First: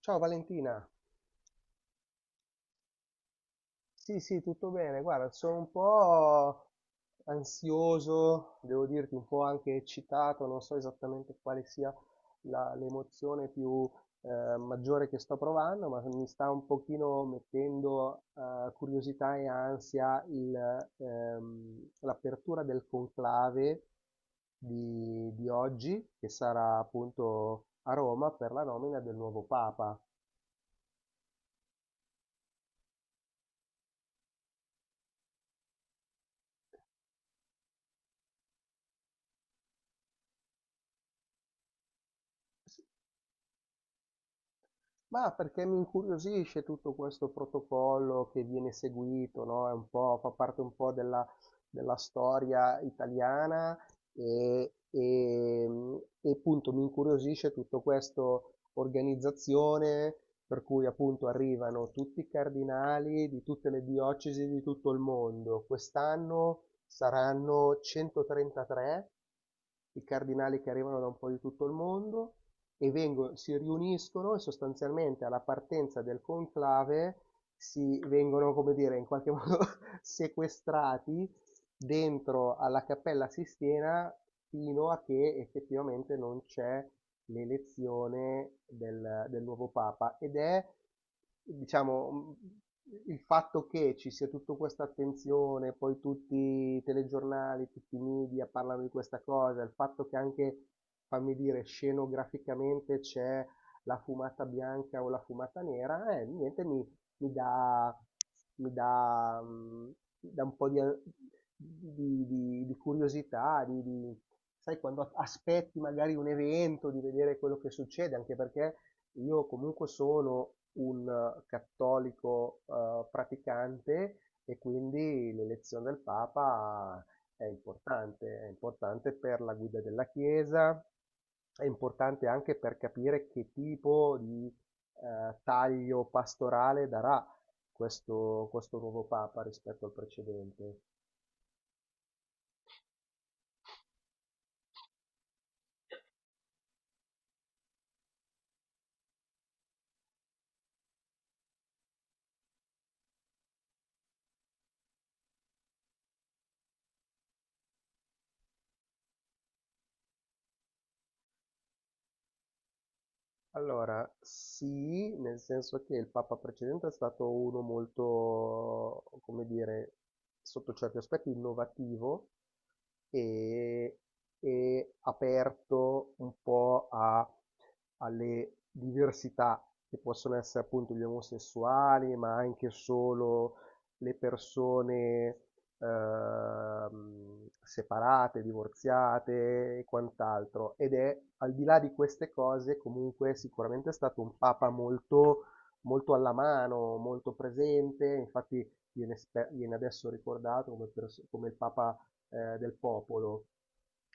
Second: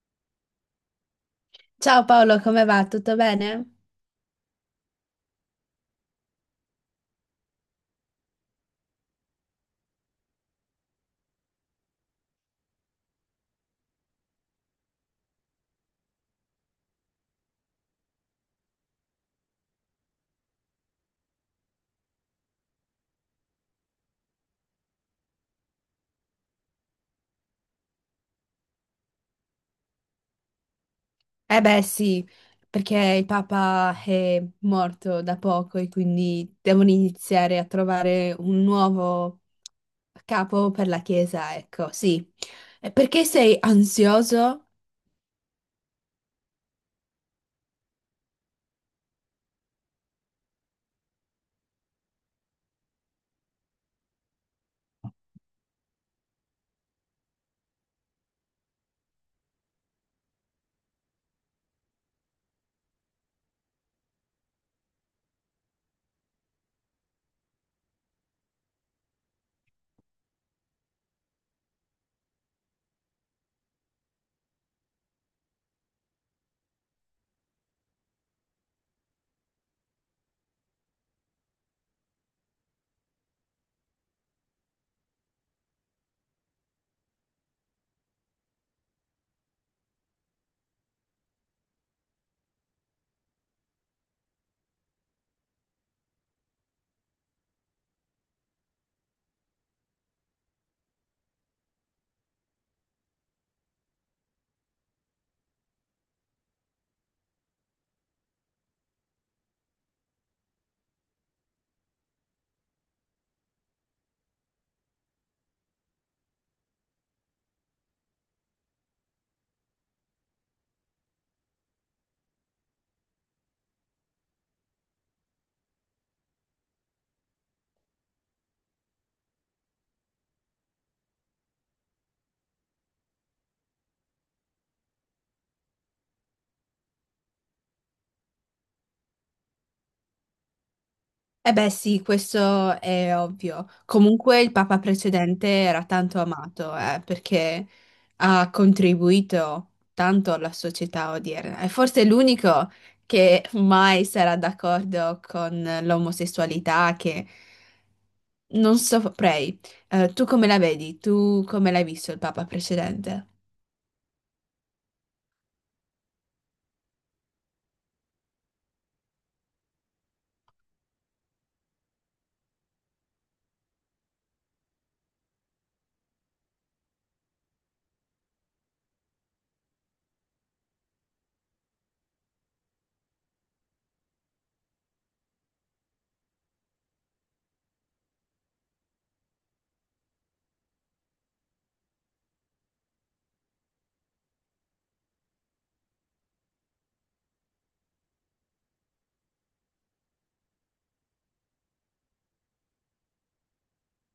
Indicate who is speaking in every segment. Speaker 1: Ciao Valentina,
Speaker 2: Ciao Paolo, come va? Tutto bene?
Speaker 1: sì sì, tutto bene, guarda, sono un po' ansioso, devo dirti un po' anche eccitato, non so esattamente quale sia l'emozione più maggiore che sto provando, ma mi sta un pochino mettendo curiosità e ansia l'apertura del conclave di oggi, che sarà appunto a Roma per la nomina del nuovo Papa.
Speaker 2: Eh beh sì, perché il Papa è morto da poco e quindi devono iniziare a trovare un nuovo capo per la Chiesa, ecco, sì. E perché sei ansioso?
Speaker 1: Ma perché mi incuriosisce tutto questo protocollo che viene seguito, no? È un po', fa parte un po' della storia italiana e, e, mm, e appunto mi incuriosisce tutto questo organizzazione per cui appunto arrivano tutti i cardinali di tutte le diocesi di tutto il mondo. Quest'anno saranno 133 i cardinali che arrivano da un po' di tutto il mondo e si riuniscono e sostanzialmente alla partenza del conclave si vengono, come dire, in qualche modo sequestrati dentro alla Cappella Sistina fino a che effettivamente non c'è l'elezione del nuovo Papa ed è diciamo, il fatto che ci sia tutta questa attenzione, poi tutti i telegiornali, tutti i media parlano di questa cosa, il fatto che anche, fammi dire, scenograficamente c'è la fumata bianca o la fumata nera, niente, mi dà, mi dà, mhmm, mi dà un po' di curiosità, sai, quando aspetti magari un evento, di vedere quello che succede, anche perché io comunque sono un cattolico, praticante e quindi l'elezione del Papa è importante per la guida della Chiesa, è importante anche per capire che tipo di taglio pastorale darà questo nuovo Papa rispetto al precedente.
Speaker 2: Eh beh sì, questo è ovvio. Comunque il papa precedente era tanto amato, perché ha contribuito tanto alla società odierna. È forse l'unico che mai sarà d'accordo con l'omosessualità, che non saprei. Tu come la vedi? Tu come l'hai visto il papa precedente?
Speaker 1: Allora, sì, nel senso che il Papa precedente è stato uno molto, come dire, sotto certi aspetti innovativo, e, e aperto un po' alle diversità che possono essere appunto gli omosessuali, ma anche solo le persone separate, divorziate e quant'altro. Ed è al di là di queste cose, comunque sicuramente è stato un papa molto, molto alla mano, molto presente, infatti viene, viene adesso ricordato come, come il papa del popolo.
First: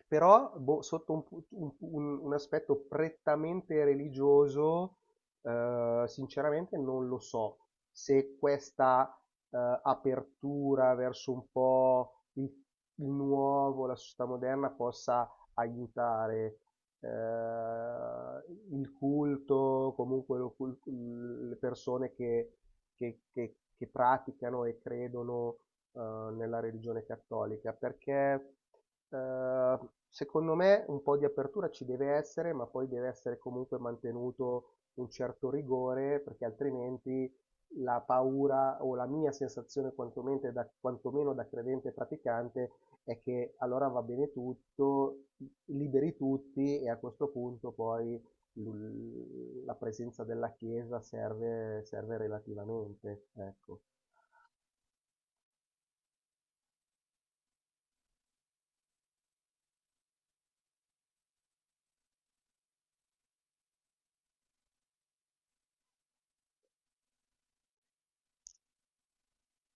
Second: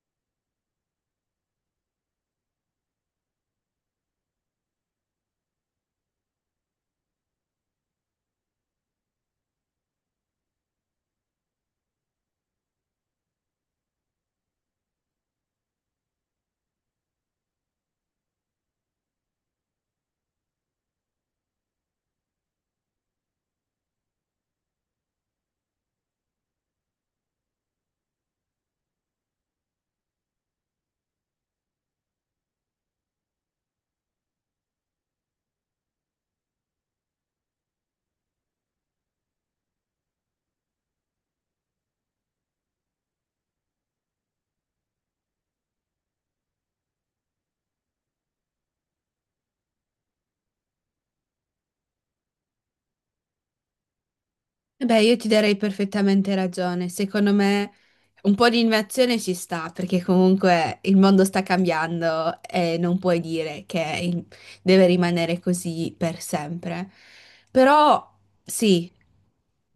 Speaker 1: Però boh, sotto un, pu- un aspetto prettamente religioso, sinceramente non lo so se questa apertura verso un po' il nuovo, la società moderna possa aiutare eh, il culto, comunque le persone che praticano e credono nella religione cattolica, perché eh, secondo me un po' di apertura ci deve essere, ma poi deve essere comunque mantenuto un certo rigore, perché altrimenti la paura o la mia sensazione quantomeno quantomeno da credente e praticante è che allora va bene tutto, liberi tutti e a questo punto poi la presenza della Chiesa serve, serve relativamente, ecco.
Speaker 2: Eh beh, io ti darei perfettamente ragione. Secondo me un po' di innovazione ci sta, perché comunque il mondo sta cambiando e non puoi dire che deve rimanere così per sempre. Però sì,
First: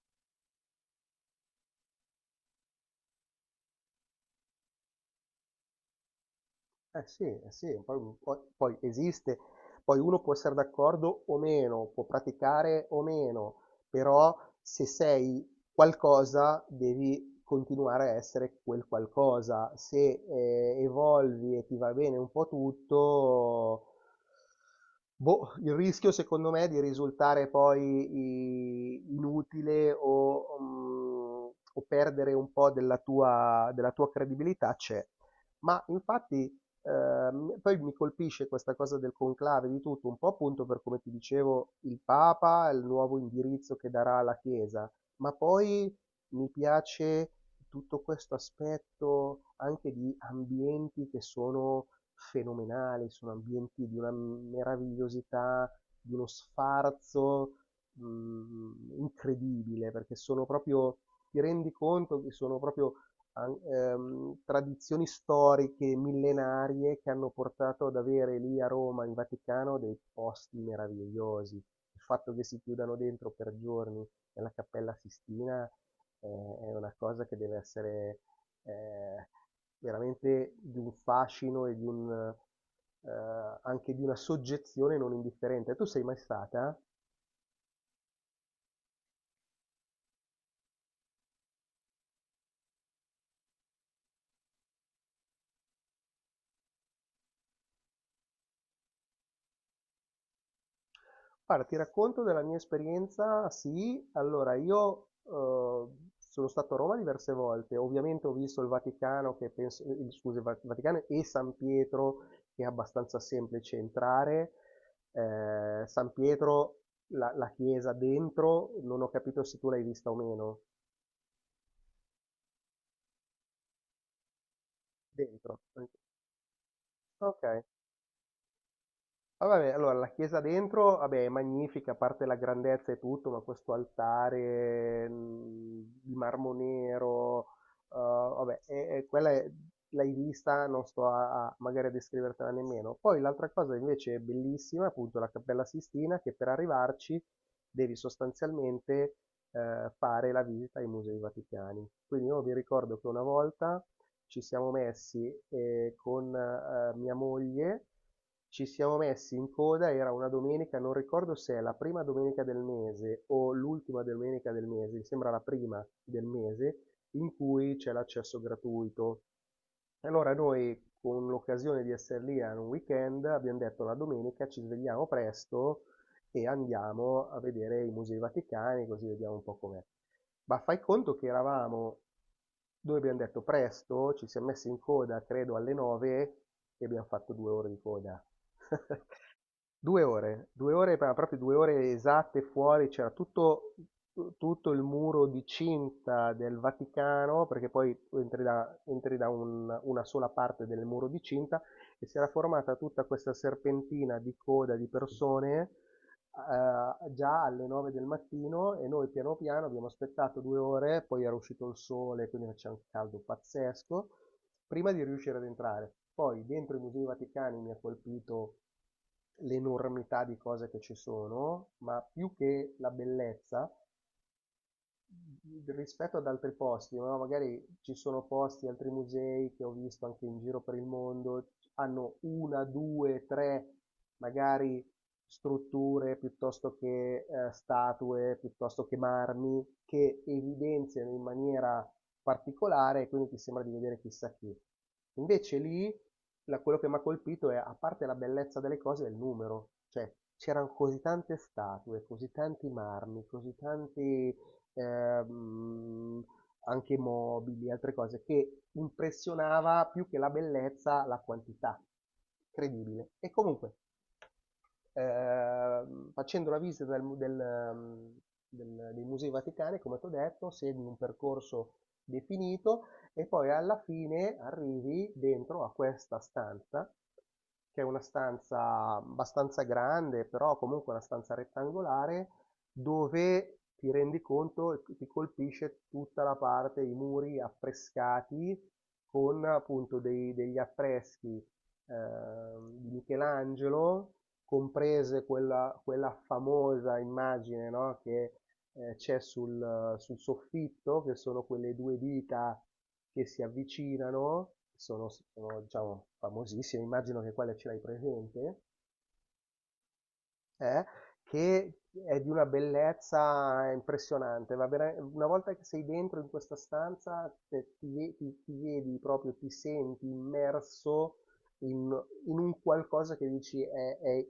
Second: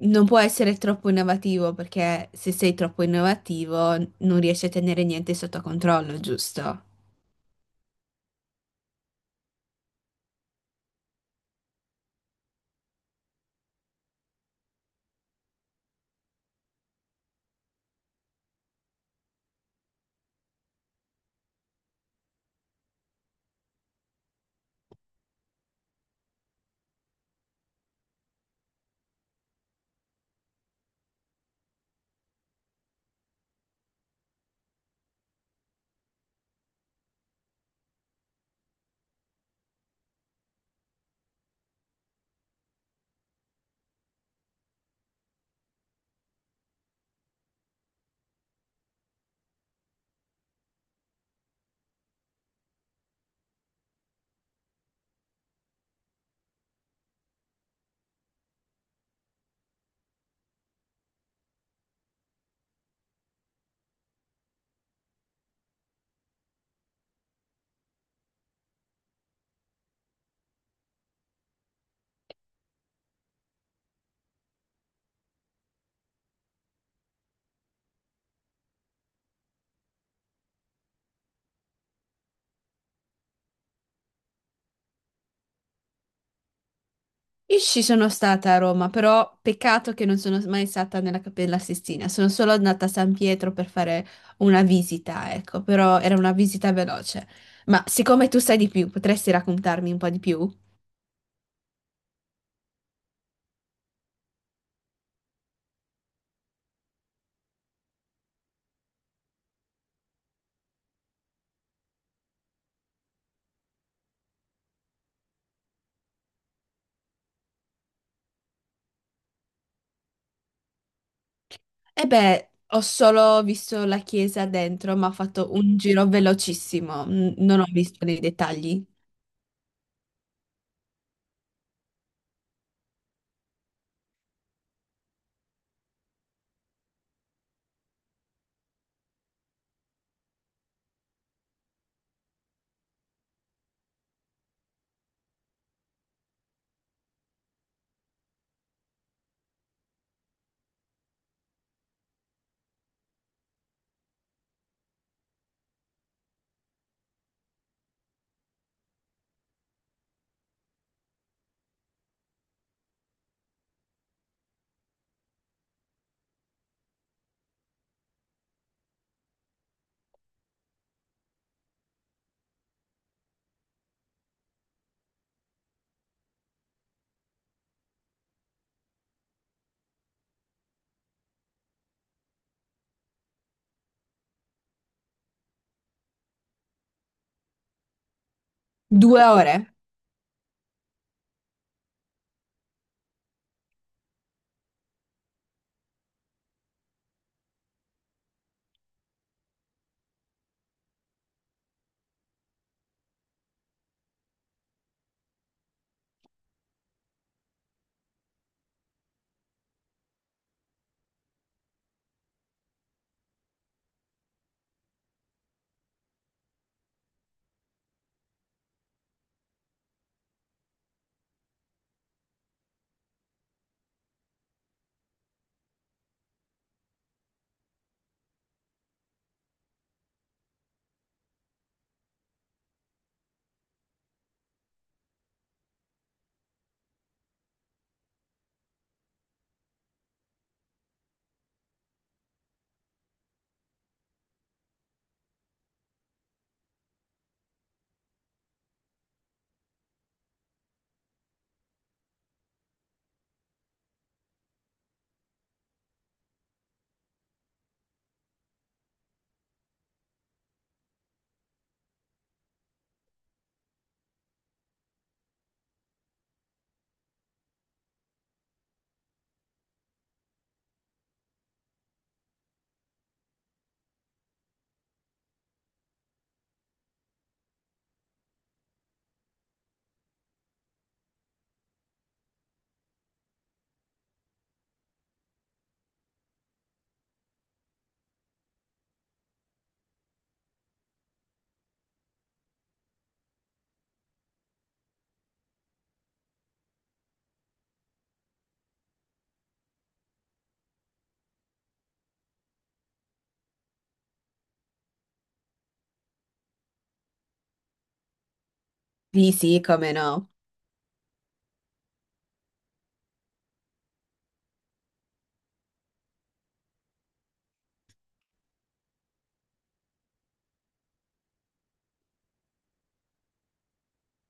Speaker 2: non può essere troppo innovativo, perché se sei troppo innovativo non riesci a tenere niente sotto controllo, giusto?
Speaker 1: Sì, eh sì, poi esiste poi uno può essere d'accordo o meno, può praticare o meno, però se sei qualcosa devi continuare a essere quel qualcosa. Se evolvi e ti va bene un po' tutto, boh, il rischio secondo me è di risultare poi inutile o o perdere un po' della tua credibilità c'è. Ma infatti poi mi colpisce questa cosa del conclave di tutto, un po' appunto per come ti dicevo il Papa, il nuovo indirizzo che darà alla Chiesa, ma poi mi piace tutto questo aspetto anche di ambienti che sono fenomenali, sono ambienti di una meravigliosità, di uno sfarzo incredibile, perché sono proprio, ti rendi conto che sono proprio tradizioni storiche millenarie che hanno portato ad avere lì a Roma, in Vaticano, dei posti meravigliosi. Il fatto che si chiudano dentro per giorni nella Cappella Sistina è una cosa che deve essere eh, veramente di un fascino e di un, eh, anche di una soggezione non indifferente. Tu sei mai stata?
Speaker 2: Io ci sono stata a Roma, però peccato che non sono mai stata nella Cappella Sistina, sono solo andata a San Pietro per fare una visita, ecco, però era una visita veloce. Ma siccome tu sai di più, potresti raccontarmi un po' di più?
Speaker 1: Guarda, ti racconto della mia esperienza, sì, allora io sono stato a Roma diverse volte, ovviamente ho visto il Vaticano, che penso, scusi, il Vaticano e San Pietro, che è abbastanza semplice entrare. San Pietro, la chiesa dentro, non ho capito se tu l'hai vista o meno,
Speaker 2: E beh, ho solo visto la chiesa dentro, ma ho fatto
Speaker 1: dentro.
Speaker 2: un giro velocissimo,
Speaker 1: Ok,
Speaker 2: non ho visto nei dettagli.
Speaker 1: ah, vabbè, allora la chiesa dentro, vabbè, è magnifica, a parte la grandezza e tutto, ma questo altare di marmo nero, vabbè, quella l'hai vista, non sto magari a descrivertela nemmeno. Poi l'altra cosa invece è bellissima, appunto la Cappella Sistina, che per arrivarci devi sostanzialmente fare la visita ai musei vaticani. Quindi io vi ricordo che una volta ci siamo messi con mia moglie, ci siamo messi in coda, era una domenica, non ricordo se è la prima domenica del mese o l'ultima domenica del mese, mi sembra la prima del mese, in cui c'è l'accesso gratuito. Allora noi, con l'occasione di essere lì a un weekend, abbiamo detto la domenica ci svegliamo presto e andiamo a vedere i musei vaticani, così vediamo un po' com'è. Ma fai conto che eravamo, noi abbiamo detto presto, ci siamo messi in coda, credo, alle 9 e abbiamo fatto due ore di coda.
Speaker 2: Due ore?
Speaker 1: Due ore, ma proprio due ore esatte fuori, c'era tutto, tutto il muro di cinta del Vaticano, perché poi tu entri da, una sola parte del muro di cinta e si era formata tutta questa serpentina di coda di persone già alle 9 del mattino e noi piano piano abbiamo aspettato due ore, poi era uscito il sole, quindi faceva un caldo pazzesco, prima di riuscire ad entrare. Poi dentro i Musei Vaticani mi ha colpito l'enormità di cose che ci sono, ma più che la bellezza, rispetto ad altri posti, no, magari ci sono posti, altri musei che ho visto anche in giro per il mondo, hanno una, due, tre magari strutture piuttosto che statue, piuttosto che marmi, che evidenziano in maniera particolare e quindi ti sembra di vedere chissà chi. Invece lì quello che mi ha colpito è, a parte la bellezza delle cose, è il numero, cioè c'erano così tante statue, così tanti marmi, così tanti ehm, anche mobili, altre cose, che impressionava più che la bellezza, la quantità. Incredibile. E comunque, facendo la visita del mu- del, del- dei musei vaticani, come ti ho detto, segui un percorso definito e poi alla fine arrivi dentro a questa stanza, che è una stanza abbastanza grande, però comunque una stanza rettangolare, dove ti rendi conto e ti colpisce tutta la parte, i muri affrescati con appunto degli affreschi di Michelangelo, comprese quella, quella famosa immagine, no, che c'è sul soffitto, che sono quelle due dita che si avvicinano, diciamo, famosissime, immagino che quella ce l'hai presente
Speaker 2: Sì, sì, come no.
Speaker 1: eh, che è di una bellezza impressionante. Va bene? Una volta che sei dentro in questa stanza, ti vedi proprio, ti senti immerso in, in un qualcosa che dici,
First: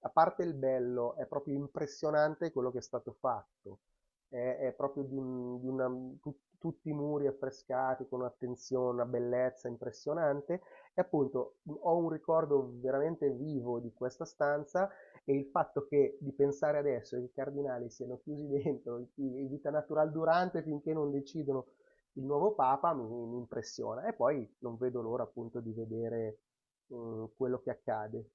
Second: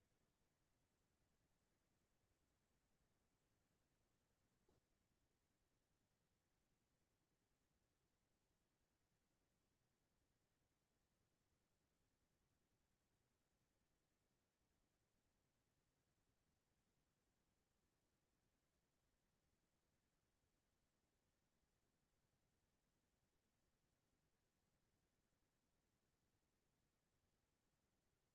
Speaker 1: a parte il bello, è proprio impressionante quello che è stato fatto. È proprio di una, tutti i muri affrescati con un'attenzione, una bellezza impressionante. E appunto ho un ricordo veramente vivo di questa stanza e il fatto che di pensare adesso che i cardinali siano chiusi dentro vita natural durante finché non decidono il nuovo Papa mi impressiona. E poi non vedo l'ora appunto di vedere quello che accade.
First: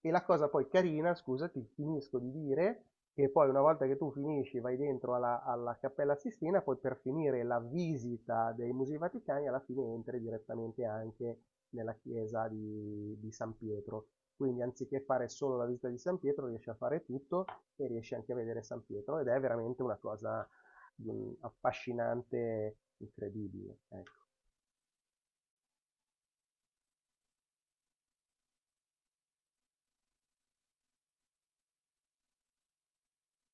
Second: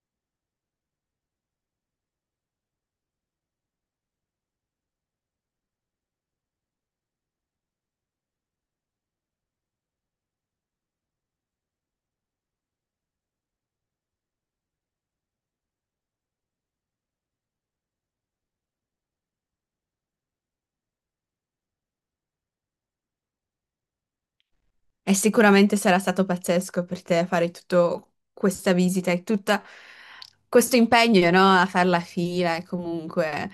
Speaker 1: E la cosa poi carina, scusati, finisco di dire, che poi una volta che tu finisci, vai dentro alla, alla Cappella Sistina, poi per finire la visita dei Musei Vaticani, alla fine entri direttamente anche nella chiesa di San Pietro. Quindi anziché fare solo la visita di San Pietro, riesci a fare tutto e riesci anche a vedere San Pietro ed è veramente una cosa affascinante, incredibile. Ecco.
Speaker 2: E sicuramente sarà stato pazzesco per te fare tutta questa visita e tutto questo impegno, no? A fare la fila e comunque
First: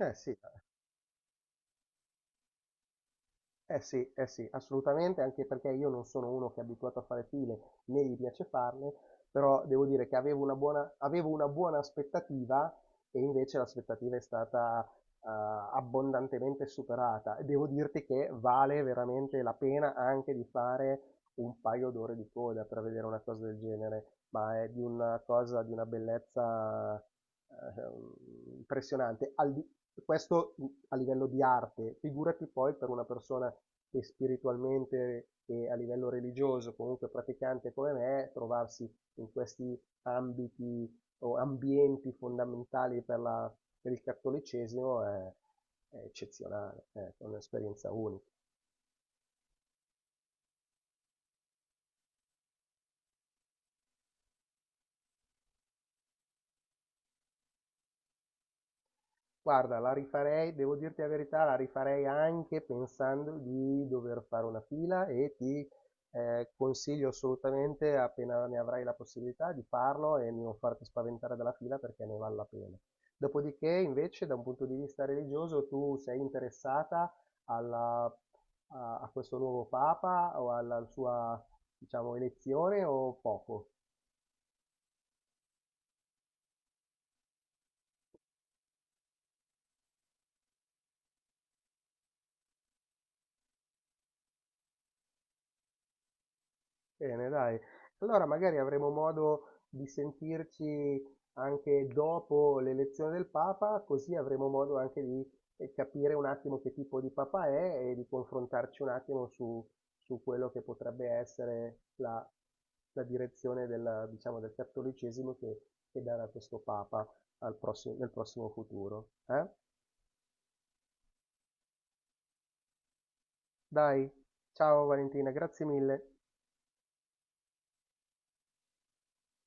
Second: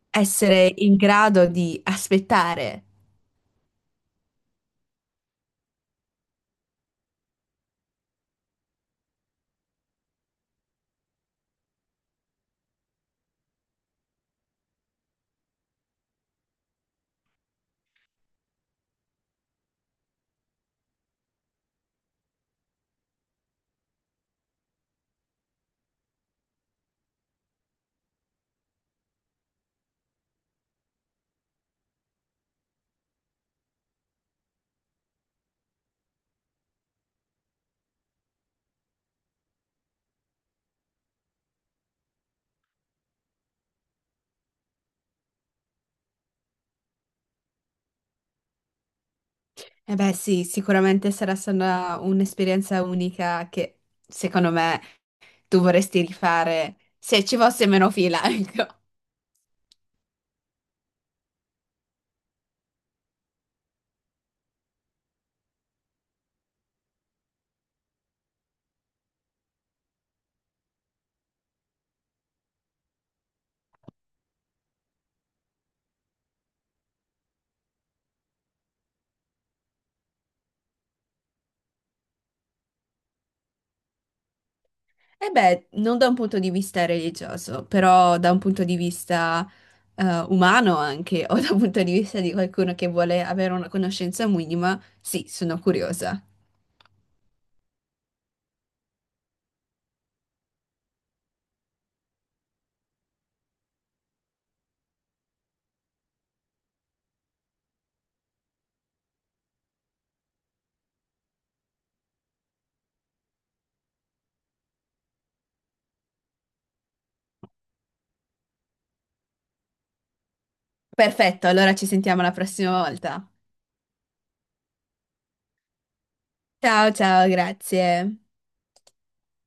Speaker 1: Eh sì,
Speaker 2: essere in grado di aspettare.
Speaker 1: eh sì, eh sì, assolutamente, anche perché io non sono uno che è abituato a fare file, né gli piace farle, però devo dire che avevo una buona aspettativa e invece l'aspettativa è stata eh, abbondantemente superata e devo dirti che vale veramente la pena anche di fare un paio d'ore di coda per vedere una cosa del genere, ma è di una cosa di una bellezza impressionante. Questo a livello di arte, figurati poi per una persona che spiritualmente e a livello religioso, comunque praticante come me, trovarsi in questi ambiti o ambienti fondamentali per la per il cattolicesimo è eccezionale, ecco, è un'esperienza unica.
Speaker 2: E beh, sì, sicuramente sarà stata un'esperienza unica che secondo me tu vorresti rifare se ci fosse meno fila, ecco.
Speaker 1: Guarda, la rifarei, devo dirti la verità, la rifarei anche pensando di dover fare una fila e ti consiglio assolutamente, appena ne avrai la possibilità, di farlo e non farti spaventare dalla fila perché ne vale la pena. Dopodiché, invece, da un punto di vista religioso, tu sei interessata alla- a, a questo nuovo Papa o alla sua, diciamo, elezione o poco?
Speaker 2: E beh, non da un punto di vista religioso, però da un punto di vista umano anche, o da un punto di vista di qualcuno che vuole avere una conoscenza minima, sì, sono curiosa.
Speaker 1: Bene, dai. Allora magari avremo modo di sentirci anche dopo l'elezione del Papa, così avremo modo anche di capire un attimo che tipo di Papa è e di confrontarci un attimo su, su quello che potrebbe essere la, la direzione diciamo, del cattolicesimo che darà questo Papa nel prossimo futuro. Eh?
Speaker 2: Perfetto, allora ci sentiamo la prossima volta.
Speaker 1: Dai, ciao Valentina, grazie mille.
Speaker 2: Ciao, ciao, grazie.